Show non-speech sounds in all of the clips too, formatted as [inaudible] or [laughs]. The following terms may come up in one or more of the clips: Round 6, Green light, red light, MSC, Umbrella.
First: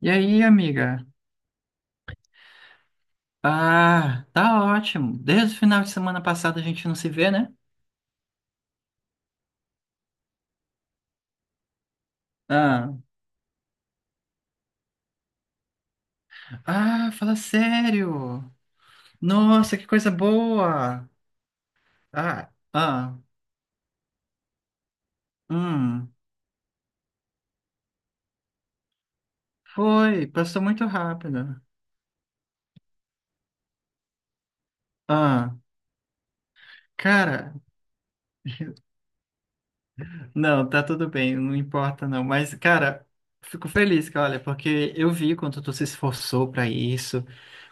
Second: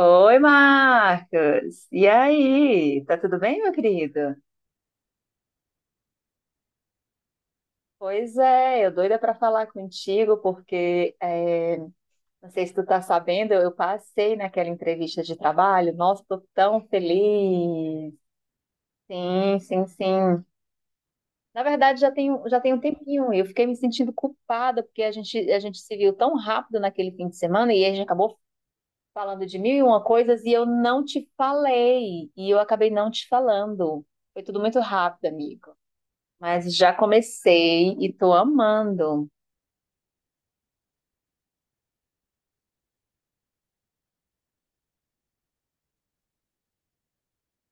E aí, amiga? Marcos. E aí? Tá tudo bem, meu querido? Ah, tá ótimo. Desde o final de semana passado a gente não se vê, né? Pois é, eu doida para falar contigo porque não sei se tu Ah, tá sabendo, eu passei naquela entrevista de trabalho. Nossa, tô tão ah, fala feliz. sério. Sim, Nossa, sim, que coisa sim. boa. Na verdade, já tem, Ah, já tem um ah, tempinho. Eu fiquei me sentindo culpada porque a gente se viu hum, tão rápido naquele fim de semana e a gente acabou falando de mil e uma foi, coisas e passou eu muito não te rápido. falei. E eu acabei não te falando. Foi tudo muito rápido, Ah, amigo. Mas já cara, comecei e tô amando. não, tá tudo bem, não importa não. Mas, cara, fico feliz, cara, olha, porque eu vi quanto tu se esforçou pra isso,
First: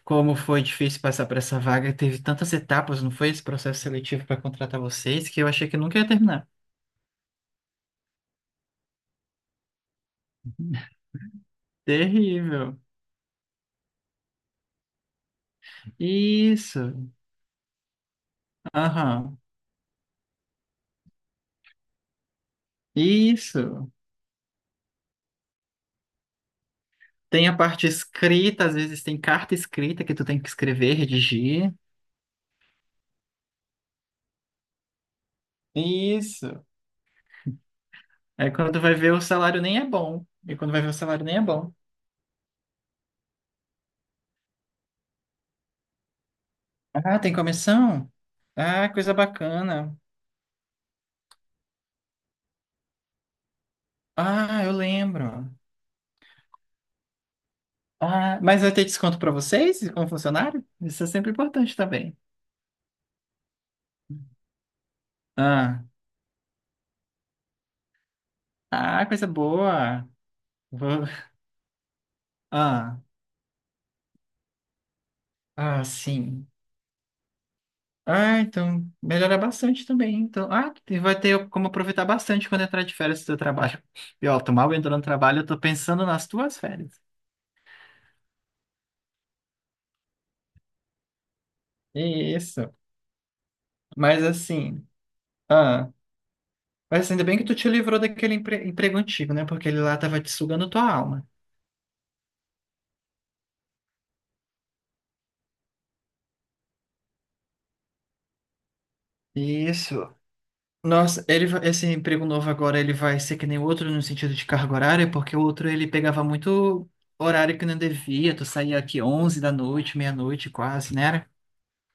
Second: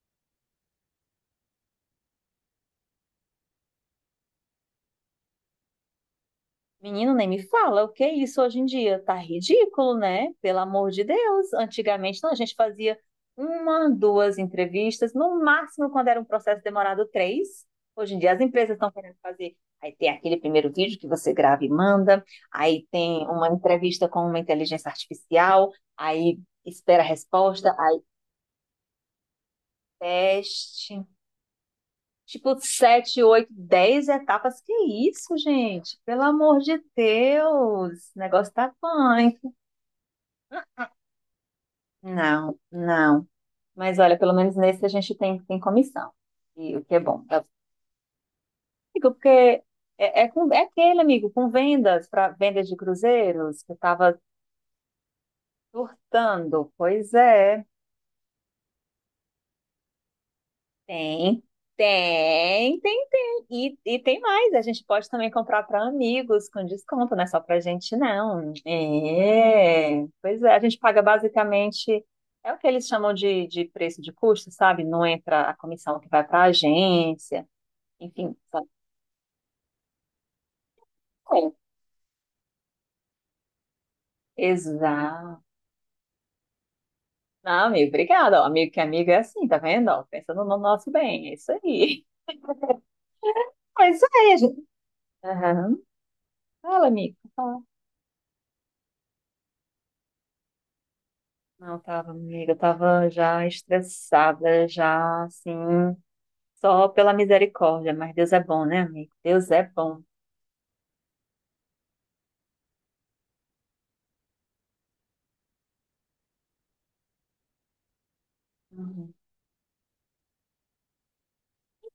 como foi difícil passar pra essa vaga, teve tantas etapas, não foi esse processo seletivo pra contratar vocês, que eu achei que nunca ia terminar. Menino, nem me fala, o que é isso hoje em dia? Tá ridículo, né? Pelo amor de Deus. Antigamente, não, a gente Terrível. fazia uma, duas entrevistas, no máximo, quando era um processo Isso. demorado, três. Hoje em dia, as empresas estão querendo Aham. fazer. Aí tem aquele primeiro vídeo que você grava e manda, aí tem uma Isso. entrevista com uma inteligência artificial, aí espera a Tem a resposta, parte aí escrita, às vezes tem carta escrita que tu tem que escrever, teste. redigir. Tipo, sete, oito, 10 etapas. Que isso, gente? Pelo amor Isso. de Deus! O Aí negócio tá quando vai ver o punk. salário nem é bom. E quando vai ver o salário nem é bom. Não, não. Mas olha, pelo menos nesse a gente tem comissão. E o que é Ah, bom. tem Eu comissão? Ah, digo coisa porque bacana. É aquele, amigo, com vendas, para vendas de cruzeiros, que eu tava Ah, eu lembro. surtando. Pois é. Ah, mas vai ter desconto para vocês, como funcionário? Isso é sempre Tem, importante também. tem, tem, tem. E tem mais, a gente pode também comprar Ah, para amigos com desconto, não é só para gente, não. ah, coisa É, boa. pois é, a gente paga Vou- basicamente, é o que eles Ah, chamam de preço de custo, sabe? Não entra a ah, comissão que vai para a sim. agência, enfim, Ah, sabe? então melhora bastante também. Então, e vai ter É, como aproveitar bastante quando entrar de férias do seu trabalho. E ó, tô mal entrando no trabalho, exato. eu tô pensando nas tuas férias. Não, amigo, obrigada. Ó. Amigo que é amigo é assim, tá vendo? Ó, pensando no nosso bem, é isso aí. [laughs] Isso. Pois Mas é, gente. assim, Aham. ah. Fala, Mas assim, amigo. ainda bem que tu te livrou daquele emprego antigo, né? Porque ele lá tava te sugando tua alma. Não, tava, amiga, eu tava já estressada, já assim, só pela misericórdia, mas Deus é bom, né, amigo? Deus é bom. Isso. Nossa, esse emprego novo agora, ele vai ser que nem o outro no sentido de carga horária, porque o outro ele pegava muito horário que não devia, tu saía aqui Uhum. 11 da noite, meia-noite quase, né?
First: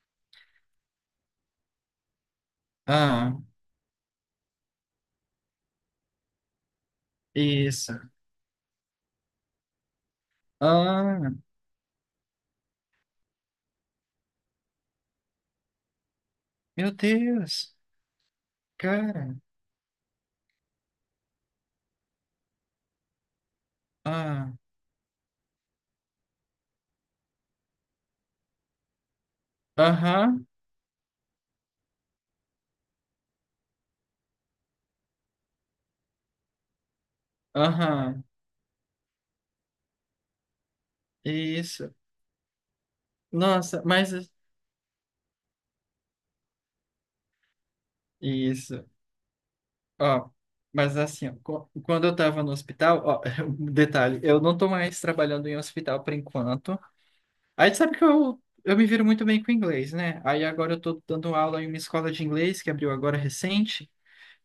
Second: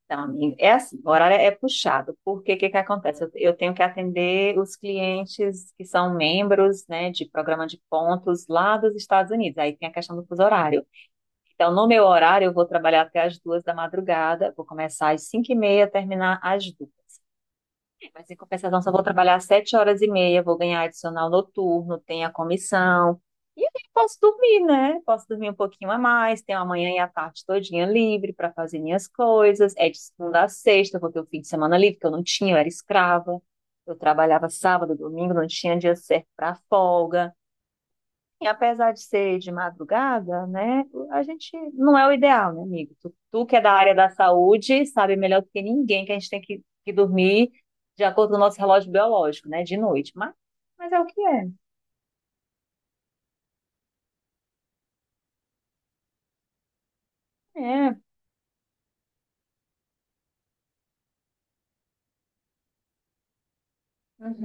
Então, amigo, é assim, o horário é puxado, porque o que que acontece? Eu, Ah, eu tenho que atender os clientes que são membros, né, de programa de isso. pontos lá dos Estados Unidos, aí tem a questão do fuso horário. Ah, Então, no meu horário, eu vou trabalhar até as 2h da madrugada, vou começar às 5h30, terminar às meu duas. Deus. Mas em compensação, só vou Cara. trabalhar sete horas e meia, vou ganhar adicional noturno, tem a comissão. E aí posso Ah, dormir, né? Posso dormir um pouquinho a mais, tenho a manhã e a tarde todinha livre para fazer minhas coisas. É de segunda aham, a sexta, vou ter o fim de semana livre, que eu não tinha, eu era escrava. Eu trabalhava sábado, domingo, não tinha dia certo para folga. aham, E apesar de ser de madrugada, né, a gente isso. não é o ideal, né, amigo? Tu que é da Nossa, área da mas... saúde sabe melhor do que ninguém que a gente tem que dormir de acordo com o nosso Isso. relógio biológico, né, de noite. Ó, Mas mas é o que assim, ó, é. Quando eu tava no hospital, ó, [laughs] um detalhe, eu não tô mais trabalhando em hospital por enquanto. Aí sabe É. que eu me viro muito bem com inglês, né? Aí agora eu tô dando aula em uma escola de inglês que abriu agora recente,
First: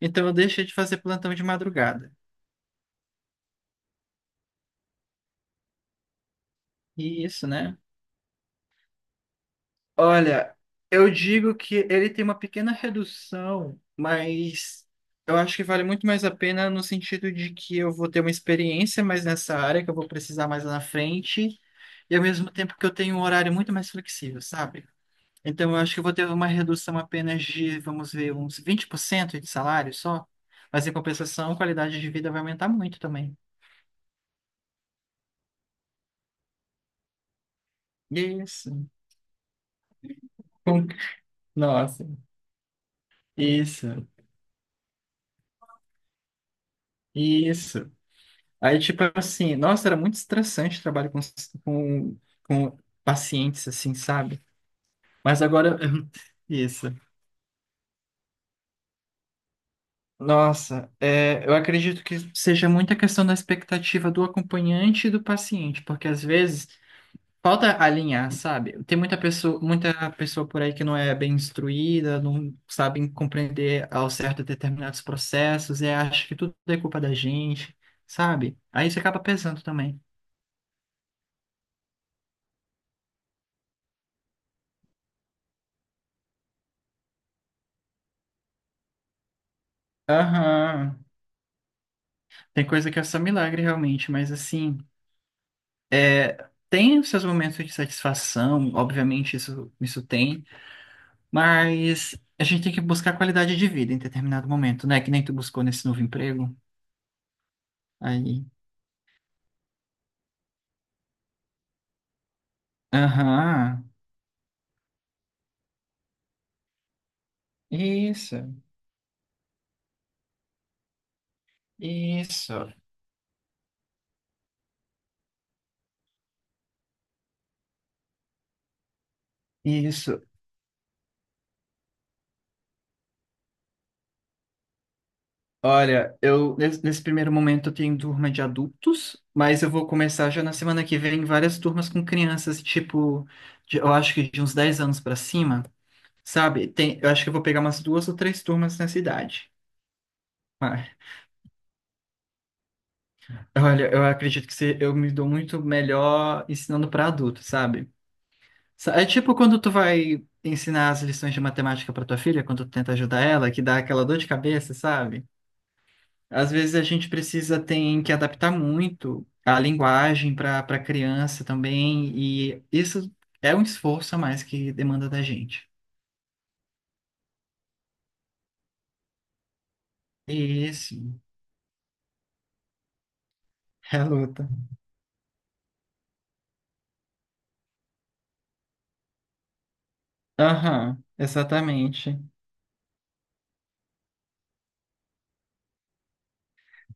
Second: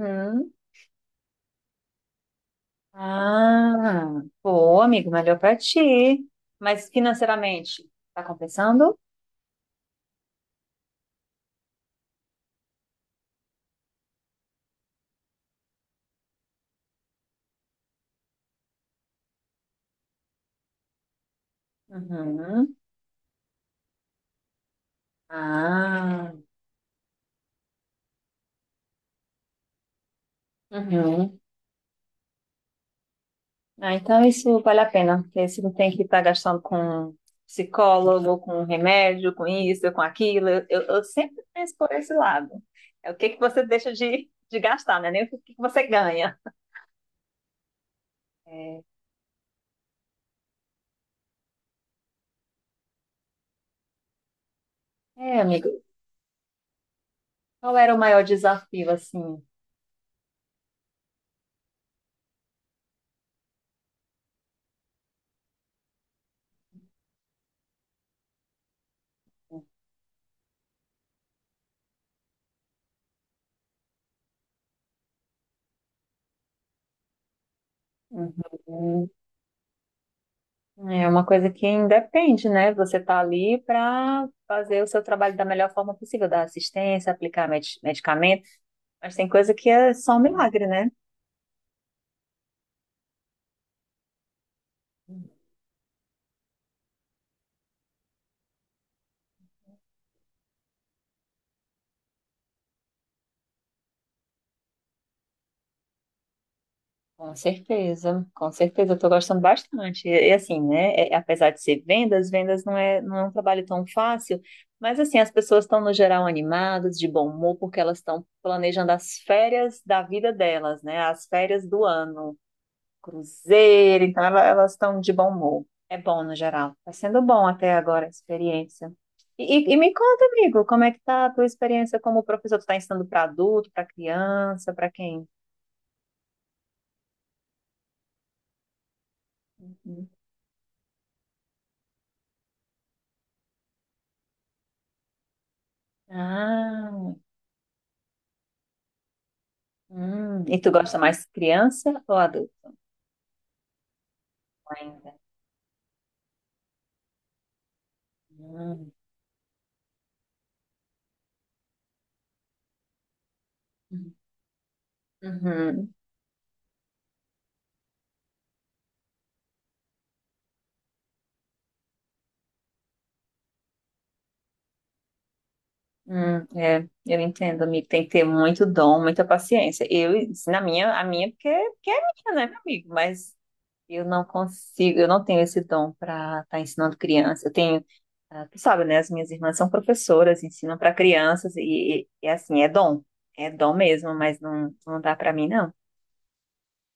então eu deixei de fazer plantão de madrugada. Ah, pô, amigo, melhor pra ti. Mas E isso, né? financeiramente, tá compensando? Olha, eu digo que ele tem uma pequena redução, mas eu acho que vale muito mais a pena no sentido de que eu vou ter uma experiência mais nessa área, que eu vou precisar mais lá na frente. E ao mesmo Uhum. tempo que eu tenho um horário muito mais flexível, sabe? Então eu acho que eu vou ter Ah, uma redução apenas de, vamos ver, uns 20% de salário só. Mas em uhum. compensação, a qualidade de vida vai aumentar muito também. Ah, então isso vale a pena, porque você não tem que estar gastando com psicólogo, com Isso. remédio, com isso, com aquilo. Eu, eu- Com- eu sempre penso por Nossa. esse lado. É o que que você deixa Isso. de gastar, né? Nem o que que você ganha. Isso. Aí, É, tipo assim, nossa, era muito estressante trabalho com, com pacientes, assim, sabe? é, Mas amigo, agora. [laughs] Isso. qual era o maior desafio, assim? Nossa, é, eu acredito que seja muita questão da expectativa do acompanhante e do paciente, porque às vezes falta alinhar, sabe? Tem muita pessoa por aí que não é bem instruída, não sabe compreender ao certo determinados processos e acha que tudo é culpa da gente, sabe? Aí isso Uhum. acaba pesando também. É uma coisa que independe, né? Você tá ali para fazer o seu trabalho da melhor forma possível, dar assistência, aplicar medicamento, mas tem coisa que é só um milagre, né? Aham. Tem coisa que é só milagre realmente, mas assim, é, tem os seus momentos de satisfação, obviamente isso, isso tem, mas a gente tem que buscar qualidade de vida em determinado momento, né? Que nem tu buscou nesse novo emprego. Aí. Com certeza, eu tô gostando bastante. E assim, né, apesar de ser vendas, vendas não é um trabalho tão Aham. fácil, mas assim, as pessoas estão no geral animadas, de bom humor, porque elas estão Isso. planejando as férias da vida delas, né, as férias do ano, Isso, cruzeiro, então elas estão de bom humor. É bom no geral, está sendo bom até agora a experiência. E me isso. conta, amigo, como é que tá a tua experiência como professor? Tu está ensinando para adulto, para criança, para quem? Olha, eu nesse primeiro momento eu tenho turma de adultos, mas eu vou Uhum. começar já na semana que vem várias turmas com crianças, tipo, eu acho que de uns 10 anos pra cima, sabe? Ah, Tem, eu acho que eu vou pegar umas duas ou três turmas nessa idade. E tu Mas, gosta mais criança ou adulto olha, eu acredito que eu me ainda? dou muito melhor ensinando pra adulto, sabe? Hum, É tipo quando tu vai ensinar as lições de matemática pra tua filha, quando tu tenta ajudar ela, que dá aquela dor de cabeça, sabe? uhum, Às vezes a gente precisa tem que adaptar muito a linguagem para criança também, e isso é um esforço a mais que demanda da gente. É, eu entendo, amigo. Tem que ter muito dom, muita paciência. Eu, isso na minha, Isso, a minha, porque é minha, né, meu amigo? Mas é a eu não luta. consigo, eu não tenho esse dom para estar ensinando criança. Eu tenho, ah, tu sabe, né? As minhas irmãs são professoras, ensinam para Aham, crianças e, exatamente, e, e, assim, é dom. É dom mesmo, mas não, não dá para mim, não.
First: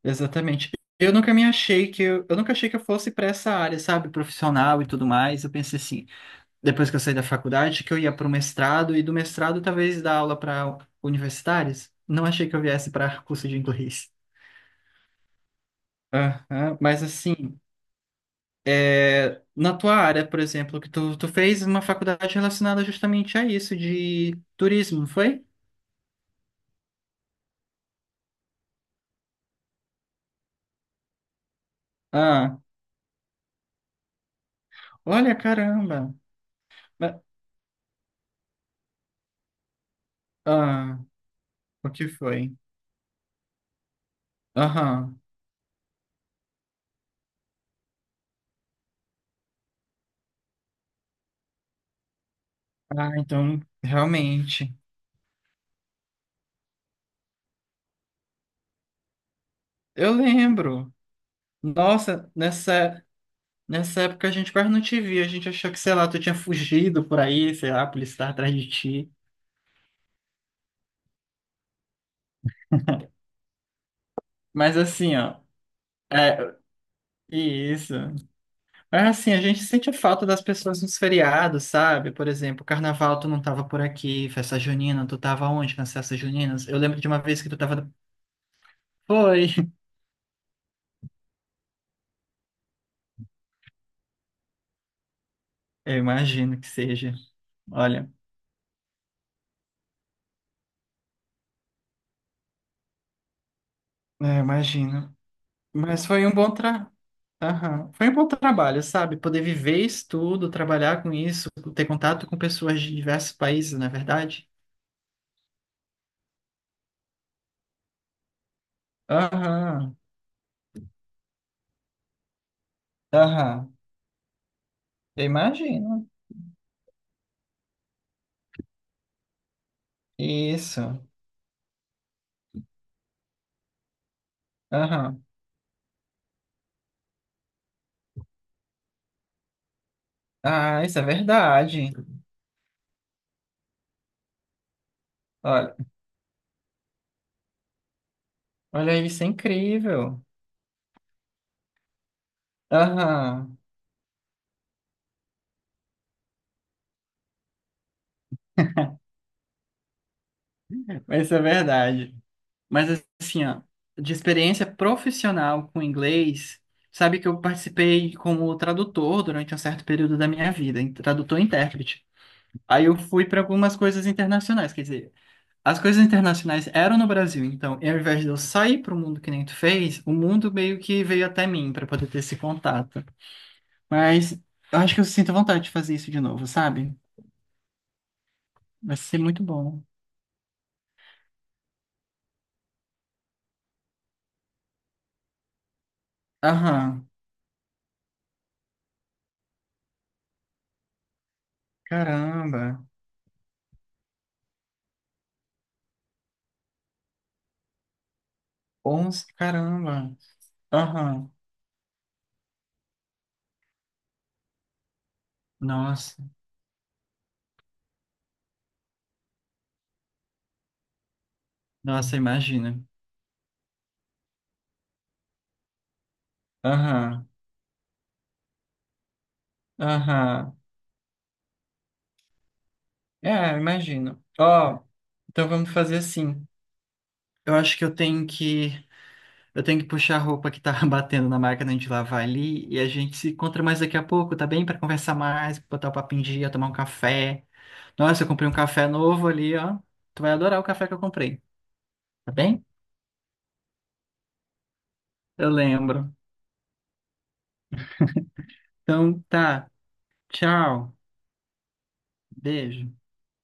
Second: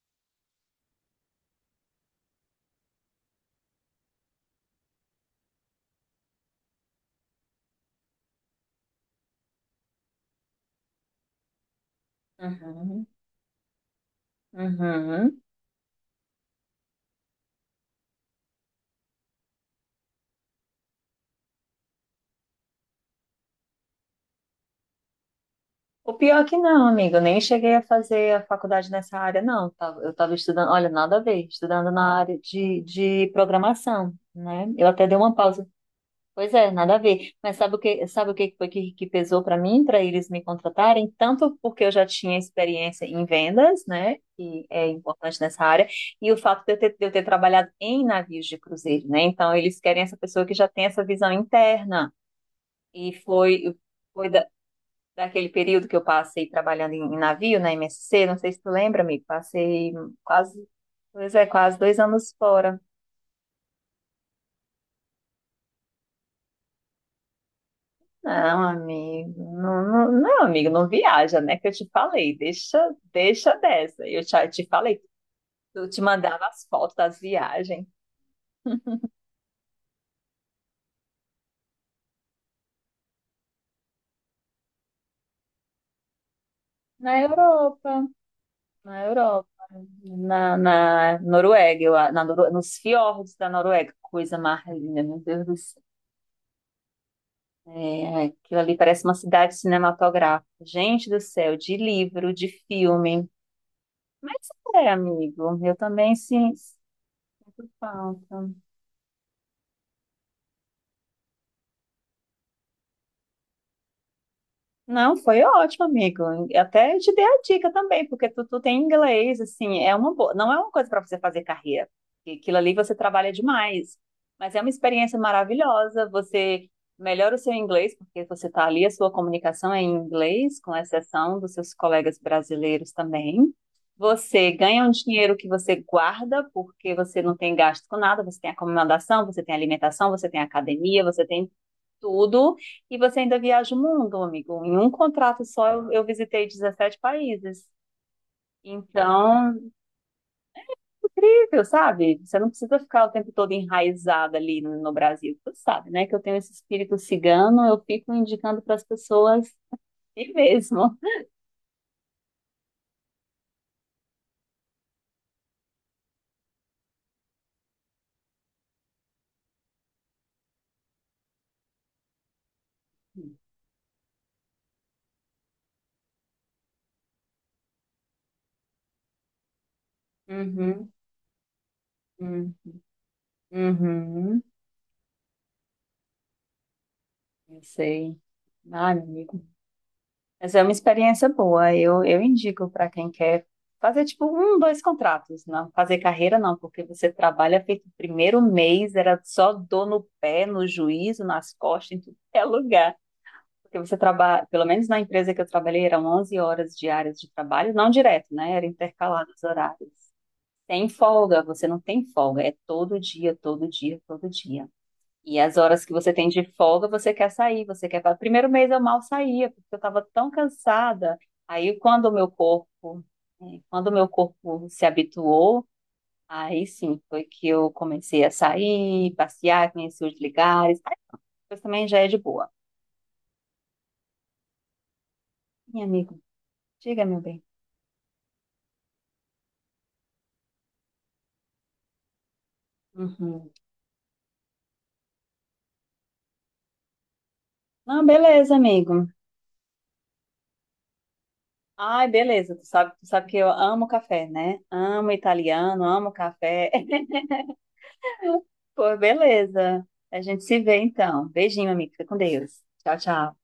exatamente. Eu nunca achei que eu fosse para essa área, sabe, profissional e tudo mais. Eu pensei assim, depois que eu saí da faculdade, que eu ia para o mestrado e do mestrado talvez dar aula para universitários. Não achei que eu viesse Uhum, para curso de inglês. uhum. Aham, mas assim, na tua área, por exemplo, que tu fez uma faculdade relacionada justamente a isso, de turismo, não foi? O pior é que não, amigo, eu nem cheguei a fazer a faculdade nessa área, não. Eu estava estudando, olha, nada a ver, estudando na área Ah, de programação, né? Eu até dei uma olha, pausa. caramba. Pois é, nada a Ma- ver. Mas sabe o que foi que pesou para mim, para eles me Ah, contratarem? Tanto porque o eu já que tinha foi? experiência em vendas, né? Que é Aham. importante nessa área, e o fato de eu ter trabalhado em navios de cruzeiro, né? Então, eles querem essa pessoa que já tem essa visão interna. Ah, E então, foi realmente. daquele período que eu passei trabalhando em navio, na MSC, não sei se tu lembra, amigo, passei Eu quase, lembro. pois é, quase dois Nossa, anos fora. nessa época a gente quase não te via. A gente achou que, sei lá, tu tinha fugido por aí, sei lá, a polícia estava atrás Não, de ti. amigo, não, não, não, amigo, não viaja, né, que eu te falei, deixa dessa, eu te Mas falei, assim, ó. eu te mandava É, as fotos das viagens isso. É assim, a gente sente falta das pessoas nos feriados, sabe? Por exemplo, carnaval tu não tava por aqui, festa junina, tu tava onde nas festas juninas? Eu lembro de na uma vez que tu tava... Europa, na Europa, Foi! [laughs] na Noruega, eu, a- na, Noru- nos fiordes da Noruega, coisa mais linda, meu Deus do. Eu imagino que seja. Olha, É, aquilo ali parece uma cidade cinematográfica. Gente do céu, de livro, de filme. é, Mas é, imagino. amigo, eu Mas também foi um sim, bom tra... sinto Aham. Foi um bom falta. trabalho, sabe? Poder viver isso tudo, trabalhar com isso, ter contato com pessoas de diversos países, não é verdade? Não, foi ótimo, amigo. Até eu te dei a dica também, porque tu tem inglês, assim, é Aham, uma boa, não é uma coisa para você fazer carreira. Porque aquilo ali você trabalha aham. demais, mas é uma experiência Eu maravilhosa. imagino. Você melhora o seu inglês, porque você está ali, a sua comunicação é em inglês, com Isso. exceção dos seus colegas brasileiros também. Você ganha um Aham. dinheiro que você guarda, porque você não tem gasto com nada, você tem acomodação, você tem alimentação, você tem Ah, isso academia, é você tem verdade. tudo e você ainda viaja o mundo, amigo. Em um contrato só eu visitei 17 países. Olha aí, isso é Então, incrível. incrível, sabe? Você não precisa ficar o tempo todo Aham, enraizada ali no Brasil. Você sabe, né? Que eu tenho esse espírito cigano, eu fico indicando para as pessoas ir mesmo. mas isso é verdade. Mas assim, ó, de experiência profissional com inglês, sabe que eu participei como tradutor durante um certo período da minha vida, tradutor e intérprete. Aí eu fui para algumas coisas internacionais, quer dizer, as coisas internacionais eram no Brasil, então, e ao invés de eu sair para o mundo que nem tu fez, o mundo meio Uhum, que veio até mim para poder ter esse uhum, contato. Mas uhum, eu acho que eu sinto vontade de fazer isso de novo, sabe? eu sei. Ai, Vai meu ser amigo. muito bom. Mas é uma experiência boa. Eu indico para quem quer fazer tipo um, dois contratos, não fazer carreira não, porque Aham. você trabalha feito o primeiro mês, era só dor no pé, no juízo, nas costas, em tudo que é Caramba, lugar. Porque você trabalha, pelo menos na empresa que eu trabalhei, eram 11 horas diárias de trabalho, não direto, né? Era 11, intercalado os horários. caramba. Tem Aham, folga, você não tem folga, é todo dia, todo dia, todo dia. E as horas que você nossa, tem de folga, você quer sair, você quer. O primeiro mês eu mal saía, porque eu estava tão cansada. Aí nossa, imagina. Quando o meu corpo se habituou, aí sim foi Aham, que eu comecei a sair, passear, conhecer os aham. lugares. Aí depois também já é de boa. É, imagino. Ó, então vamos Ih, fazer amigo, assim. diga, meu bem. Eu acho que eu tenho que puxar a roupa que tá [laughs] batendo na máquina de lavar ali e a gente se Uhum. encontra mais daqui a pouco, tá bem? Pra conversar mais, botar o papo em dia, tomar um café. Não, Nossa, eu comprei um beleza, café amigo. novo ali, ó. Tu vai adorar o café que eu comprei, Ai, tá beleza. bem? Tu sabe que eu amo café, né? Amo Eu italiano, amo lembro. café, pô, Então tá. beleza. A gente se vê Tchau. então. Beijinho, amigo. Fica com Deus. Beijo. Tchau, tchau.